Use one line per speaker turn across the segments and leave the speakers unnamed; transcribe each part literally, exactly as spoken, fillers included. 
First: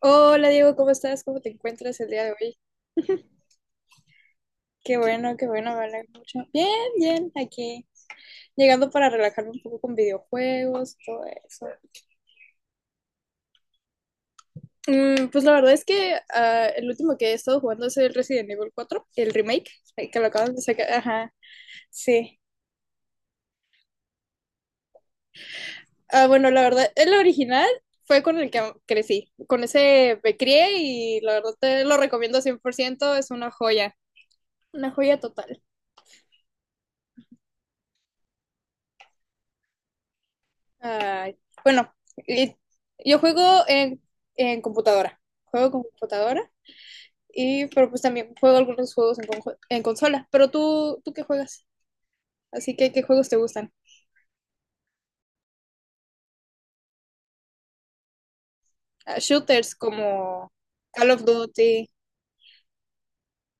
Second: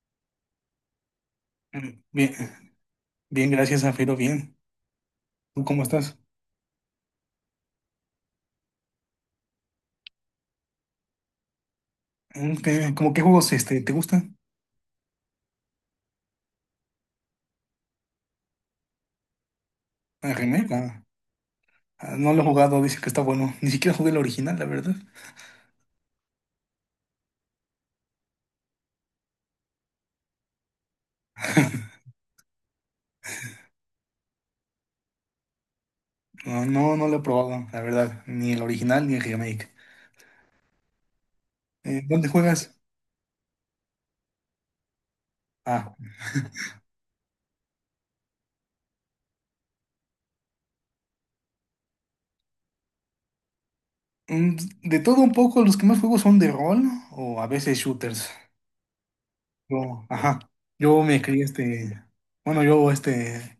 Hola Diego, ¿cómo estás? ¿Cómo te encuentras
Mm.
el día de hoy?
Bien, bien, gracias, Zafiro, bien.
Qué bueno, qué
¿Tú
bueno, me
cómo
alegra
estás?
mucho. Bien, bien, aquí llegando para relajarme un poco con videojuegos, todo eso.
Mm, ¿Qué, como qué juegos este, te gustan?
Mm, pues la verdad es que ah, el último que he estado jugando es el Resident Evil cuatro, el remake, eh, que lo
¿A
acaban de
Remake?
sacar.
Ah,
Ajá,
ah, no
sí.
lo he jugado, dice que está bueno. Ni siquiera jugué el original, la verdad.
Ah, bueno, la verdad, el original fue con el que crecí, con ese me crié y la verdad te lo recomiendo cien por ciento, es una joya, una joya total.
No, no, no lo he probado, la verdad. Ni el original ni el remake.
Ay, bueno,
Eh, ¿dónde
y-
juegas?
yo juego en, en computadora. Juego con
Ah,
computadora y pero pues también juego algunos juegos en, conjo- en consola. Pero tú, ¿tú qué juegas? Así que, ¿qué juegos te gustan?
mm, de todo un poco, los que más juego son de rol o a veces shooters.
Ah, shooters
Yo, ajá,
como
yo
Call
me
of
crié
Duty.
este... Bueno, yo este...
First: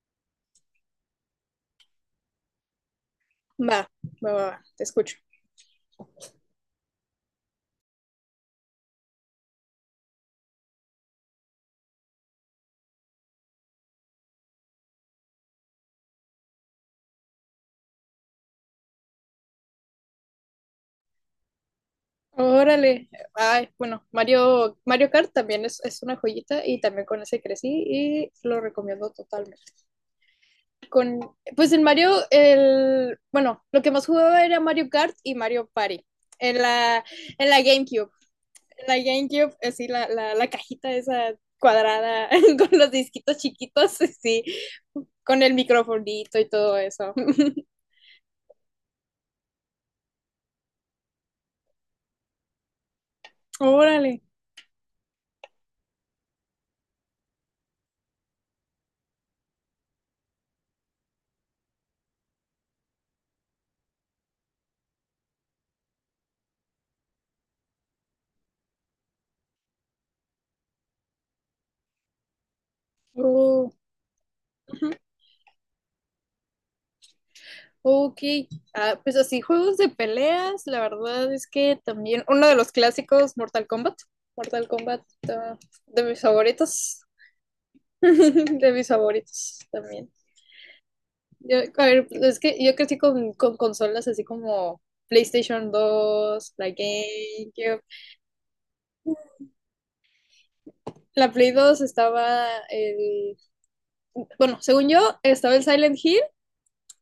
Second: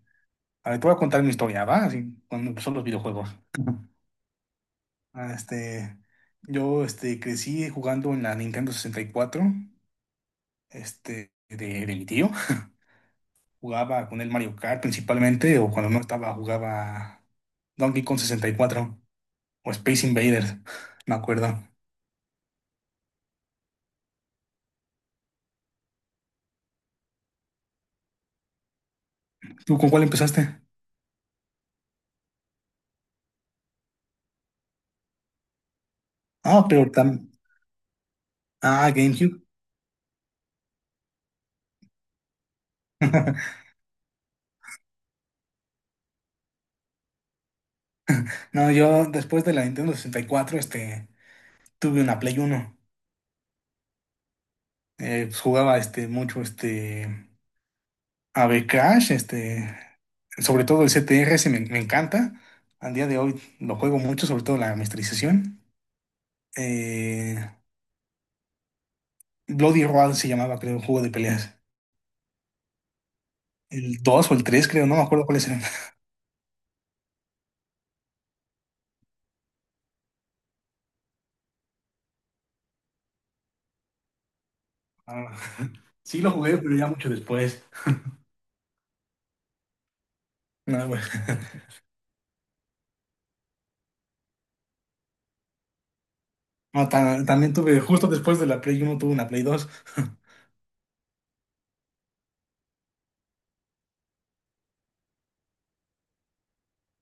A ver, te voy a contar mi historia, ¿va? Así, cuando empezó los videojuegos.
Va, va, va, va, te escucho.
Ah, Este, yo este, crecí jugando en la Nintendo sesenta y cuatro este, de, de mi tío. Jugaba con el Mario Kart principalmente, o cuando no estaba, jugaba Donkey Kong sesenta y cuatro o Space Invaders, me acuerdo.
Órale. Ay, bueno, Mario, Mario Kart también es, es una joyita y también con ese crecí y lo recomiendo totalmente.
¿Tú con cuál empezaste?
Con, pues en Mario, el, bueno, lo que más jugaba era Mario Kart y Mario Party en
Ah, pero
la,
tam-
en la GameCube. En
Ah,
la
GameCube.
GameCube, así la, la, la cajita esa cuadrada con los disquitos chiquitos, sí, con el microfonito y todo eso.
No, yo después de la Nintendo sesenta y cuatro este, tuve una Play Uno.
Órale.
Eh, pues, jugaba este, mucho este. A B Crash, este, sobre todo el C T R, ese me, me encanta. Al día de hoy lo juego mucho, sobre todo la masterización. Eh, Bloody Roar se llamaba, creo, un juego de peleas.
Oh,
El dos o el tres, creo,
ujú.
no me acuerdo cuáles eran.
Ok, ah, pues así, juegos de peleas, la verdad es que también uno de los clásicos, Mortal Kombat. Mortal Kombat,
Ah,
ah, de mis
sí lo jugué, pero ya
favoritos,
mucho después.
de mis favoritos también.
No, bueno.
Yo, a ver, es que yo crecí con, con consolas así como PlayStation dos la
No, ta- también tuve,
GameCube.
justo después de la Play Uno tuve una Play Dos.
La Play dos estaba el... Bueno, según yo, estaba el Silent Hill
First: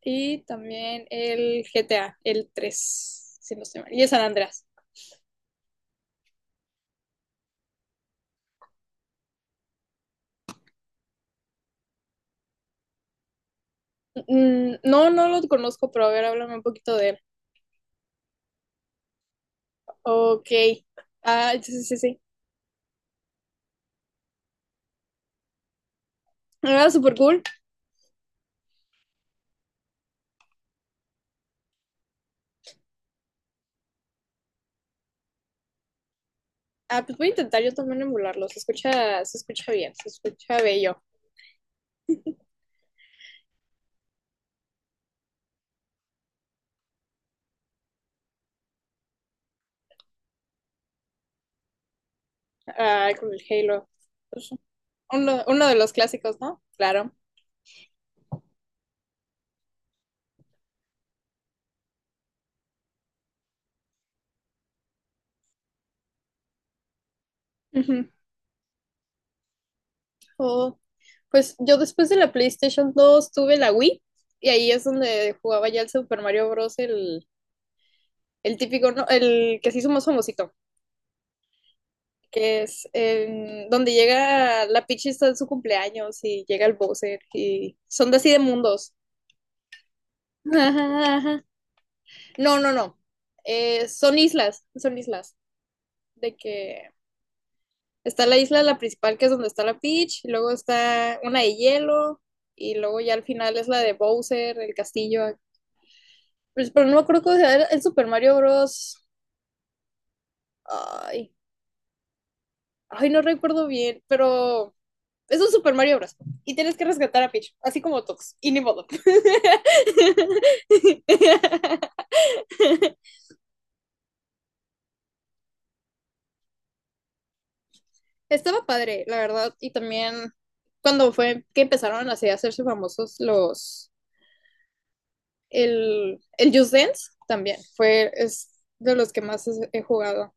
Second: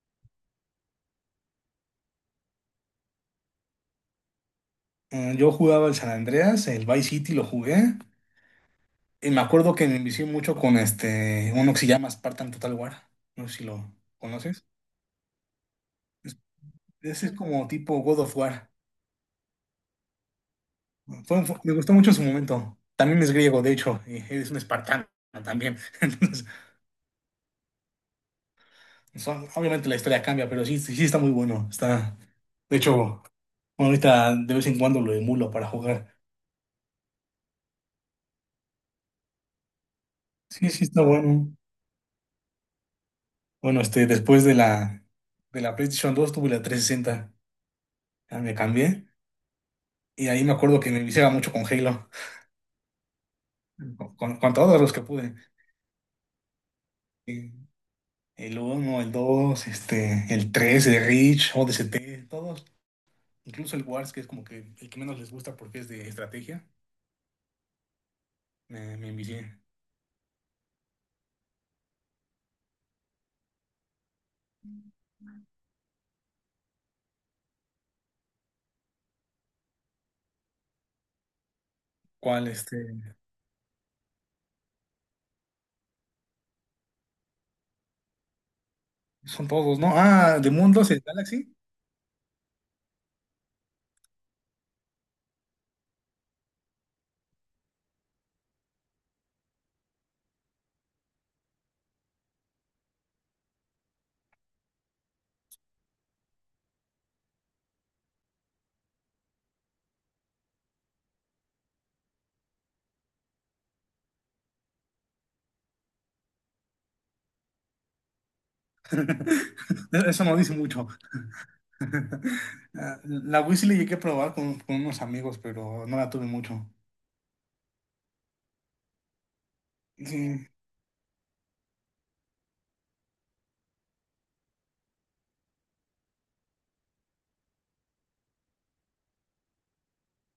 y también el G T A, el tres si no estoy mal, y el San Andreas.
Eh, Yo jugaba el San Andreas, el Vice City lo jugué. Y me acuerdo que me envicié mucho con este, uno que se llama Spartan Total War. No sé si lo conoces.
Mm, no, no lo conozco, pero a ver, háblame un poquito de él.
Ese es como tipo God of War.
Ok.
Fue
Ah,
fue-
sí,
me
sí,
gustó
sí.
mucho en
Sí,
su momento. También es griego, de hecho, y es un espartano también. Entonces,
era súper cool.
son- obviamente la historia cambia, pero sí, sí sí está muy bueno. Está, de hecho, ahorita de vez en cuando lo emulo para jugar.
Ah, pues voy a intentar yo también emularlo. Se escucha, se escucha bien, se escucha
Sí, sí
bello.
está bueno. Bueno, este, después de la, de la PlayStation dos tuve la trescientos sesenta. Ya me cambié. Y ahí me acuerdo que me viciaba mucho con Halo.
Ay, con el Halo.
Con,
Pues,
con todos los que pude.
Uno, uno de los clásicos, ¿no? Claro.
Y el uno, el dos, este, el tres, el Reach, o D S T, todos. Incluso el Wars, que es como que el que menos les gusta porque es de estrategia,
Ujú.
me, me envicié.
Oh, pues yo después de la PlayStation dos tuve la Wii y ahí es donde jugaba ya el Super Mario Bros., el El típico, ¿no? El que se hizo más famosito,
¿Cuál
que
este?
es em, donde llega la Peach, está en su cumpleaños y llega el Bowser y son de así de mundos.
Son todos, ¿no? Ah, de Mundos, el
Ajá, ajá.
Galaxy.
No, no, no. Eh, son islas, son islas. De que está la isla, la principal, que es donde está la Peach, y luego está una de hielo, y luego ya al final es la de Bowser, el castillo. Pues, pero no me acuerdo cómo se llama, el Super Mario Bros. Ay, ay, no recuerdo bien, pero es un Super Mario Bros. Y tienes que rescatar a Peach, así como Tox. Y ni modo.
Eso no dice mucho. Ah, la Wii sí le llegué a probar con, con unos amigos, pero no la tuve mucho.
Estaba padre, la verdad. Y también
Sí.
cuando fue que empezaron así a hacerse famosos los. El, el Just Dance también fue es de los que más he jugado.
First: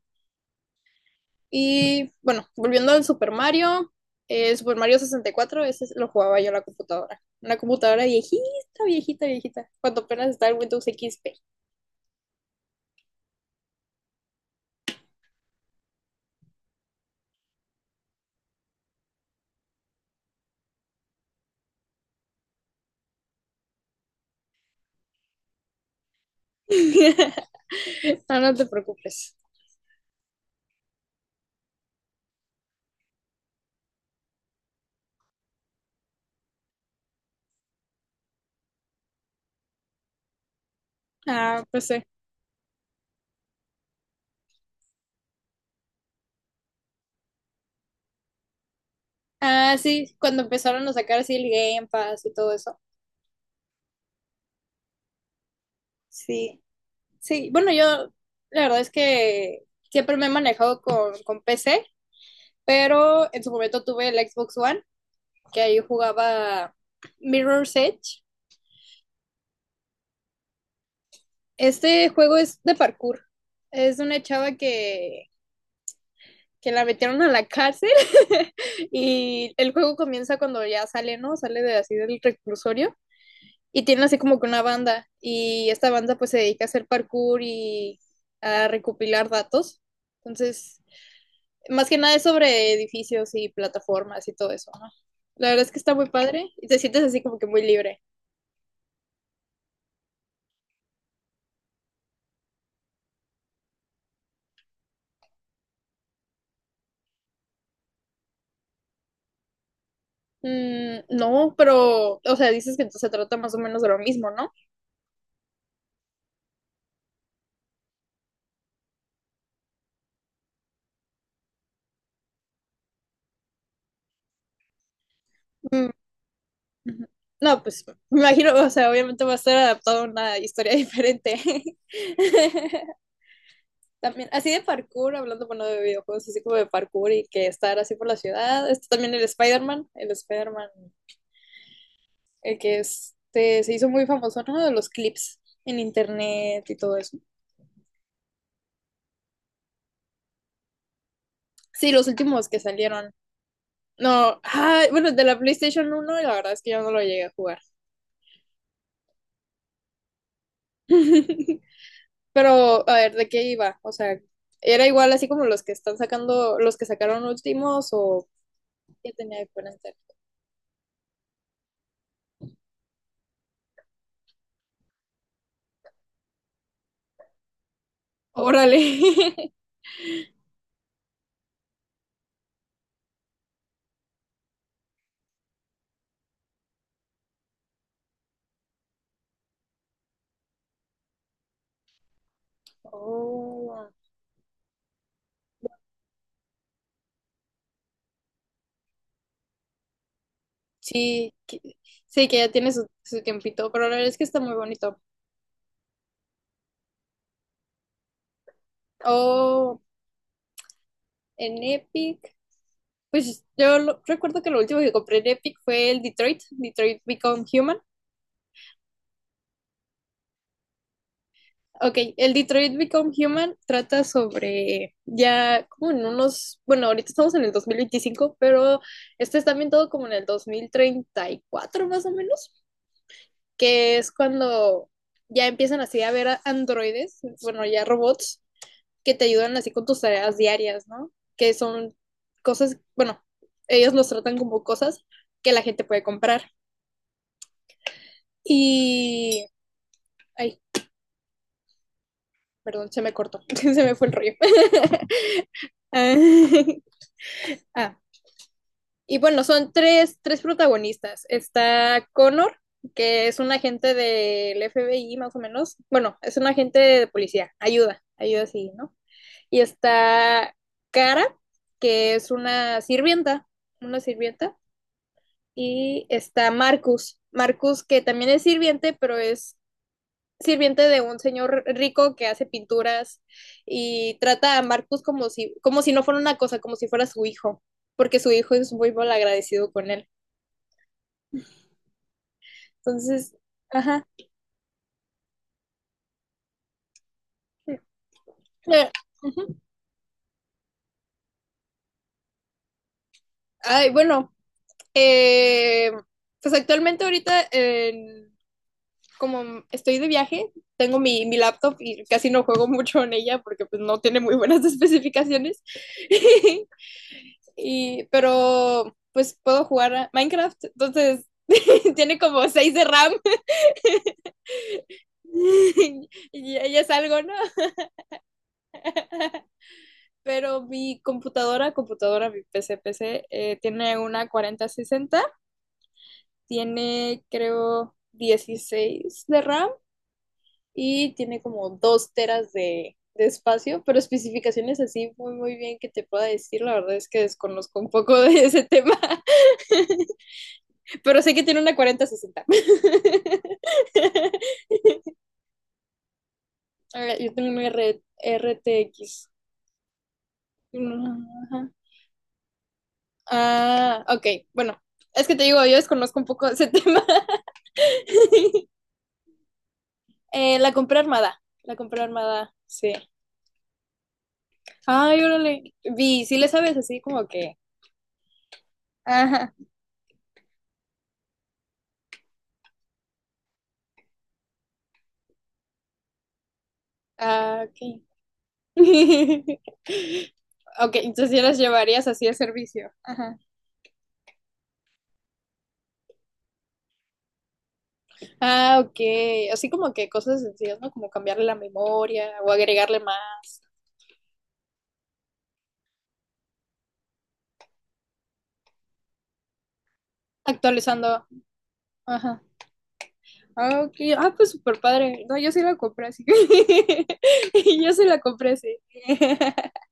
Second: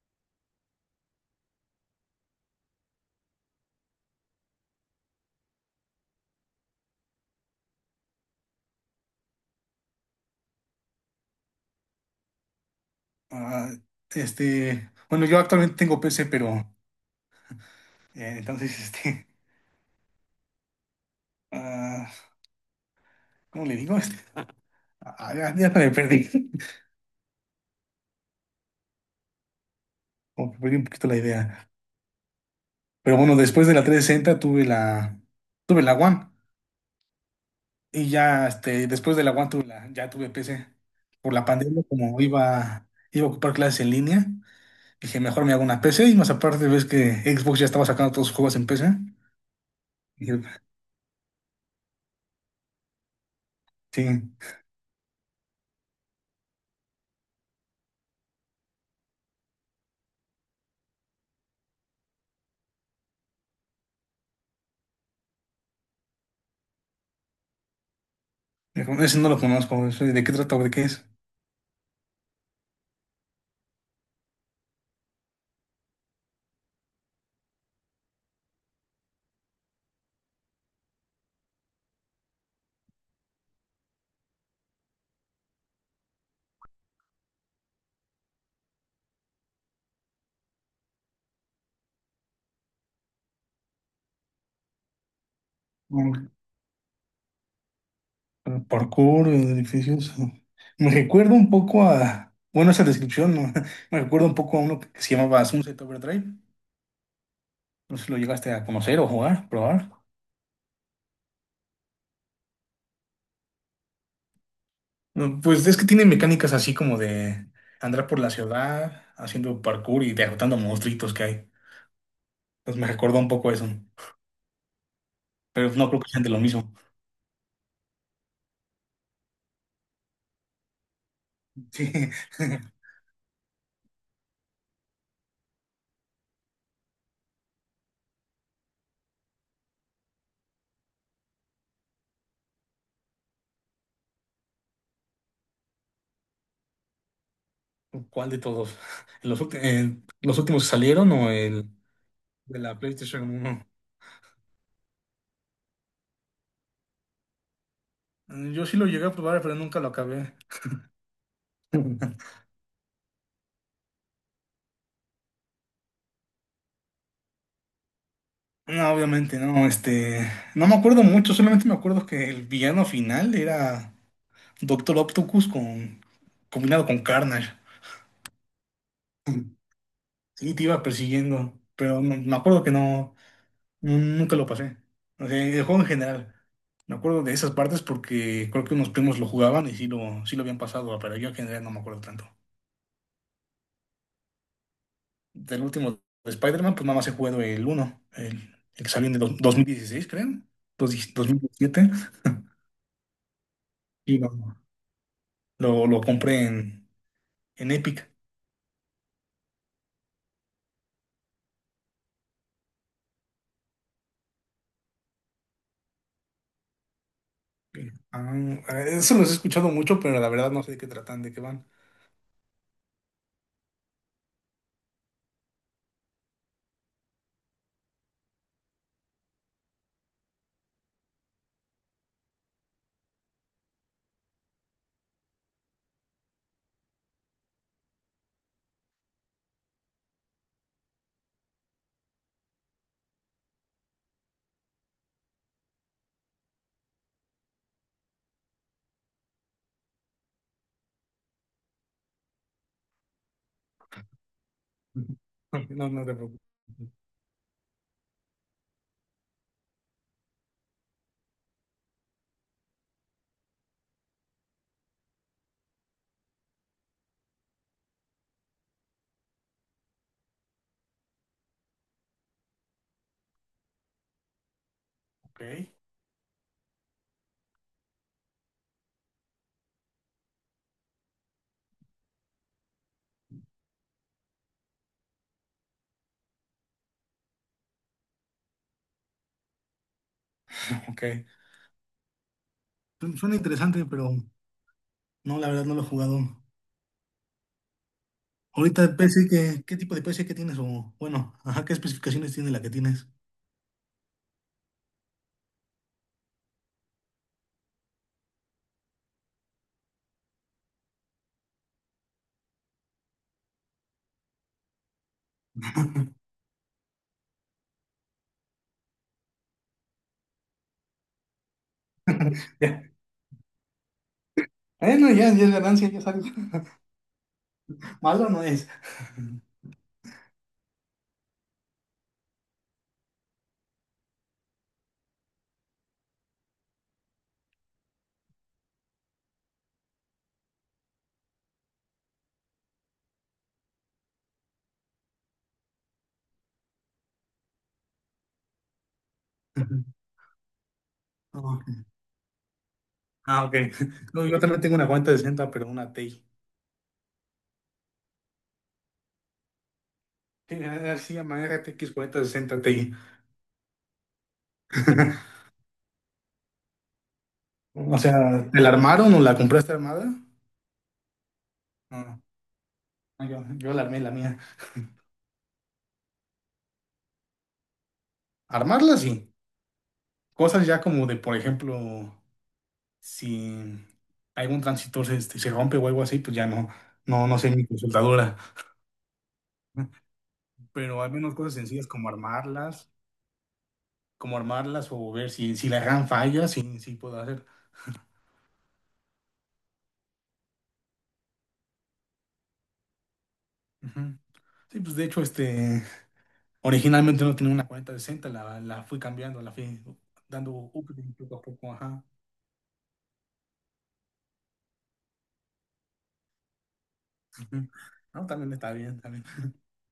Y bueno, volviendo al Super Mario, eh, Super Mario sesenta y cuatro, ese lo jugaba yo en la computadora. Una computadora viejita, viejita, viejita. Cuando apenas estaba el Windows X P.
ah, este, bueno, yo actualmente tengo P C, pero eh, entonces, este, ah, ¿cómo le digo? Este, ah, ya, ya me perdí.
No, no te preocupes.
Como que perdí un poquito la idea. Pero bueno, después de la trescientos sesenta tuve la, tuve la One. Y ya, este, después de la One tuve la, ya tuve P C. Por la
Ah,
pandemia,
pues sí.
como iba, iba a ocupar clases en línea, dije, mejor me hago una P C. Y más aparte, ves que Xbox ya estaba sacando todos sus juegos en P C.
Ah, sí,
Dije,
cuando empezaron a sacar así el Game Pass y todo eso.
sí,
Sí, sí. Bueno, yo la verdad es que siempre me he manejado con, con P C, pero en su momento tuve el Xbox One, que ahí jugaba Mirror's Edge.
mejor, ese no lo conozco. Ese, ¿de qué trata o de qué es?
Este juego es de parkour. Es una chava que, que la metieron a la cárcel y el juego comienza cuando ya sale, ¿no? Sale de así del reclusorio y tienen así como que una banda y esta banda pues se dedica a hacer parkour y a recopilar datos. Entonces, más que nada es sobre edificios y plataformas y todo eso, ¿no? La verdad es que está muy
Mm,
padre y te sientes así como que muy libre.
Parkour, edificios. Me recuerda un poco a, bueno, esa descripción, ¿no? Me recuerda un poco a uno que se llamaba Sunset Overdrive. No sé si lo llegaste a conocer o jugar, probar.
Mm, no, pero, o sea, dices que se trata más o menos de lo mismo, ¿no?
No, pues es que tiene mecánicas así como de andar por la ciudad haciendo parkour y derrotando monstruitos que hay. Pues me recordó un poco eso, pero no
Mm,
creo que sean de lo mismo.
ujú. No, pues me imagino, o sea, obviamente va a estar adaptado a una historia diferente.
Sí.
También, así de parkour, hablando, bueno, de videojuegos, así como de parkour y que estar así por la ciudad. Está también el Spider-Man, el Spider-Man, el que este, se hizo muy famoso, ¿no? De los clips en internet y todo eso.
¿Cuál de todos? ¿Los, ulti- eh, los últimos que salieron o el
Sí, los últimos
de
que
la
salieron.
PlayStation uno?
No, ah, bueno, de la PlayStation uno, la verdad es que yo no lo llegué a jugar.
Eh, Yo sí lo llegué a probar, pero nunca lo acabé.
Pero, a ver, ¿de qué iba? O sea, ¿era igual así como los que están sacando, los que sacaron últimos o
No,
qué
obviamente,
tenía
no,
diferente?
este, no me acuerdo mucho, solamente me acuerdo que el villano final era Doctor Octopus con, combinado con Carnage.
Órale.
Sí, te iba persiguiendo, pero no- me acuerdo que no, nu- nunca lo pasé. O sea, el juego en general. Me acuerdo de esas partes porque creo que unos primos lo jugaban y sí lo, sí lo habían pasado, pero yo en general no me acuerdo tanto.
Oh.
Del último de Spider-Man, pues nada más he jugado el uno el, el que salió en el do- dos- 2016, creo, dos-
Sí, que-
2017.
sí, que ya tiene su, su tiempito, pero la verdad es
Y
que
lo,
está muy bonito.
lo, lo compré en, en Epic.
Oh, en Epic, pues yo lo- recuerdo que lo último que compré en Epic fue el Detroit, Detroit Become Human.
Ah, eso los he escuchado mucho, pero la verdad no sé de qué tratan, de qué van.
Ok, el Detroit Become Human trata sobre ya como en unos, bueno, ahorita estamos en el dos mil veinticinco, pero este está ambientado como en el dos mil treinta y cuatro más o menos, que es cuando ya empiezan así a ver a androides, bueno, ya robots que te ayudan así con tus tareas diarias, ¿no? Que son cosas, bueno, ellos los tratan como cosas que la gente puede comprar. Y... Ay, perdón, se me cortó, se me fue el rollo.
No, no te preocupes.
ah, y bueno, son tres, tres protagonistas. Está Connor, que es un agente del F B I más o menos. Bueno, es un agente de policía, ayuda, ayuda sí, ¿no? Y está Cara, que es una sirvienta, una sirvienta.
Ok,
Y está Marcus. Marcus, que también es sirviente, pero es sirviente de un señor rico que hace pinturas y trata a Marcus como si, como si no fuera una cosa, como si fuera su hijo, porque su hijo es muy mal agradecido con él.
ok. Su- Suena
Entonces,
interesante,
ajá.
pero no, la verdad no lo he jugado. Ahorita
Eh,
de P C,
ujú.
¿qué, qué tipo de P C que tienes? O bueno, ajá, ¿qué especificaciones tiene la que tienes?
Ay, bueno, eh, pues actualmente ahorita, en- como estoy de viaje, tengo mi, mi laptop y casi no juego mucho en ella porque pues no tiene muy buenas especificaciones. Y, pero pues puedo jugar a Minecraft, entonces tiene como seis de
Ya.
RAM
Bueno, ya, ya es ganancia, ya sabes.
y ya es algo, ¿no?
Malo no es.
Pero mi computadora, computadora, mi P C, P C, eh, tiene una cuarenta sesenta, tiene creo dieciséis de RAM y tiene como dos teras de, de espacio, pero especificaciones así muy muy bien que te pueda decir, la verdad es que desconozco un poco de ese tema, pero sé
No,
que
ah,
tiene una
ok.
cuarenta sesenta.
Ah, ok. No, yo también tengo una cuarenta sesenta, pero una TI.
Ah, yo tengo una red R- RTX.
Sí, así llama
Ajá.
R T X cuarenta sesenta Ti.
Ah, ok. Bueno, es que te digo, yo desconozco un poco ese tema.
O sea, ¿te la armaron o la compraste armada?
Eh, la compré armada. La compré
No,
armada, sí.
no, yo, yo la armé la mía.
Ay, órale. Vi, sí le sabes así como que.
Armarla sí.
Ajá.
Cosas ya como de, por ejemplo. Si algún transistor este, se rompe o algo así, pues ya no, no, no sé
Ah,
mi
ok.
consultadora.
Ok,
Pero al menos
entonces ya
cosas
las
sencillas
llevarías
como
así a
armarlas,
servicio. Ajá.
como armarlas o ver si, si la RAM falla, sí, sí puedo hacer.
Ah, ok. Así como que cosas sencillas, ¿no? Como cambiarle la memoria o agregarle más,
Ujú. Sí, pues de hecho, este, originalmente no tenía una cuarenta sesenta, la, la fui cambiando, la fui dando upgrade
actualizando.
poco a poco, ajá.
Ajá. Ah, ok. Ah, pues súper padre. No, yo sí la compré así.
Ujú.
Yo sí la
No,
compré
también
así.
está bien, también.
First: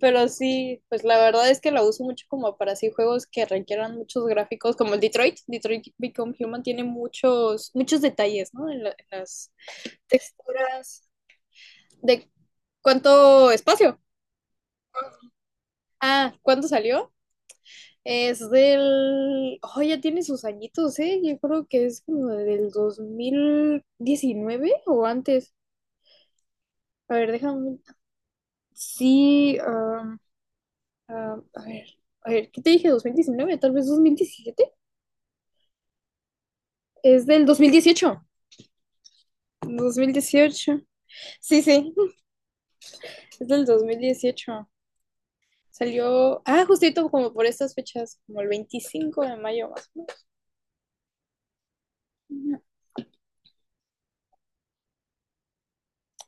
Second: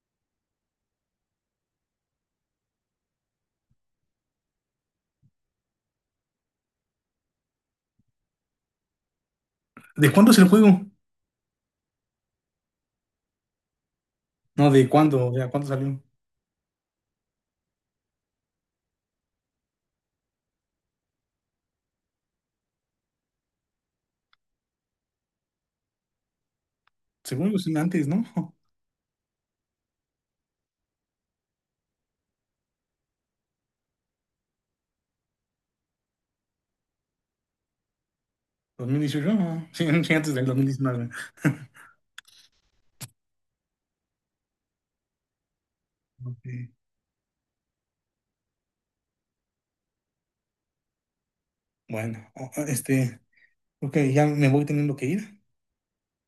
Pero sí, pues la verdad es que la uso mucho como para así juegos que requieran muchos gráficos, como el Detroit. Detroit Become Human tiene muchos, muchos detalles, ¿no? En, la- en las
¿De cuándo es el juego?
texturas. ¿De cuánto espacio?
No, ¿de cuándo? ¿De cuándo salió?
Ah, ¿cuándo salió? Es del... Oh, ya tiene sus añitos, ¿eh? Yo creo que es como del dos mil diecinueve o antes. A ver,
Según yo, sí,
déjame
antes, ¿no?
sí, am, am, a ver, a ver, ¿qué te dije? Dos mil diecinueve, tal vez dos mil diecisiete, es del dos dos mil dieciocho,
dos mil dieciocho, ajá. Sí,
dos mil
sí, antes del
dieciocho,
dos mil diecinueve.
sí, sí, es del dos mil dieciocho, salió,
Ok.
ah, justito como por estas fechas, como el veinticinco de mayo más
Bueno,
o
o-
menos.
o- este, ok, ya me voy teniendo que ir.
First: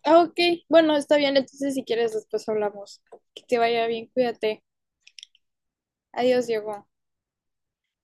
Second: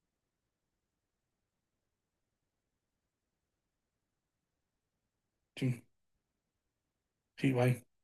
Ah, ok. Bueno, está bien, entonces si quieres después hablamos. Que te vaya bien, cuídate.
Sí,
Adiós, Diego.
sí, bye.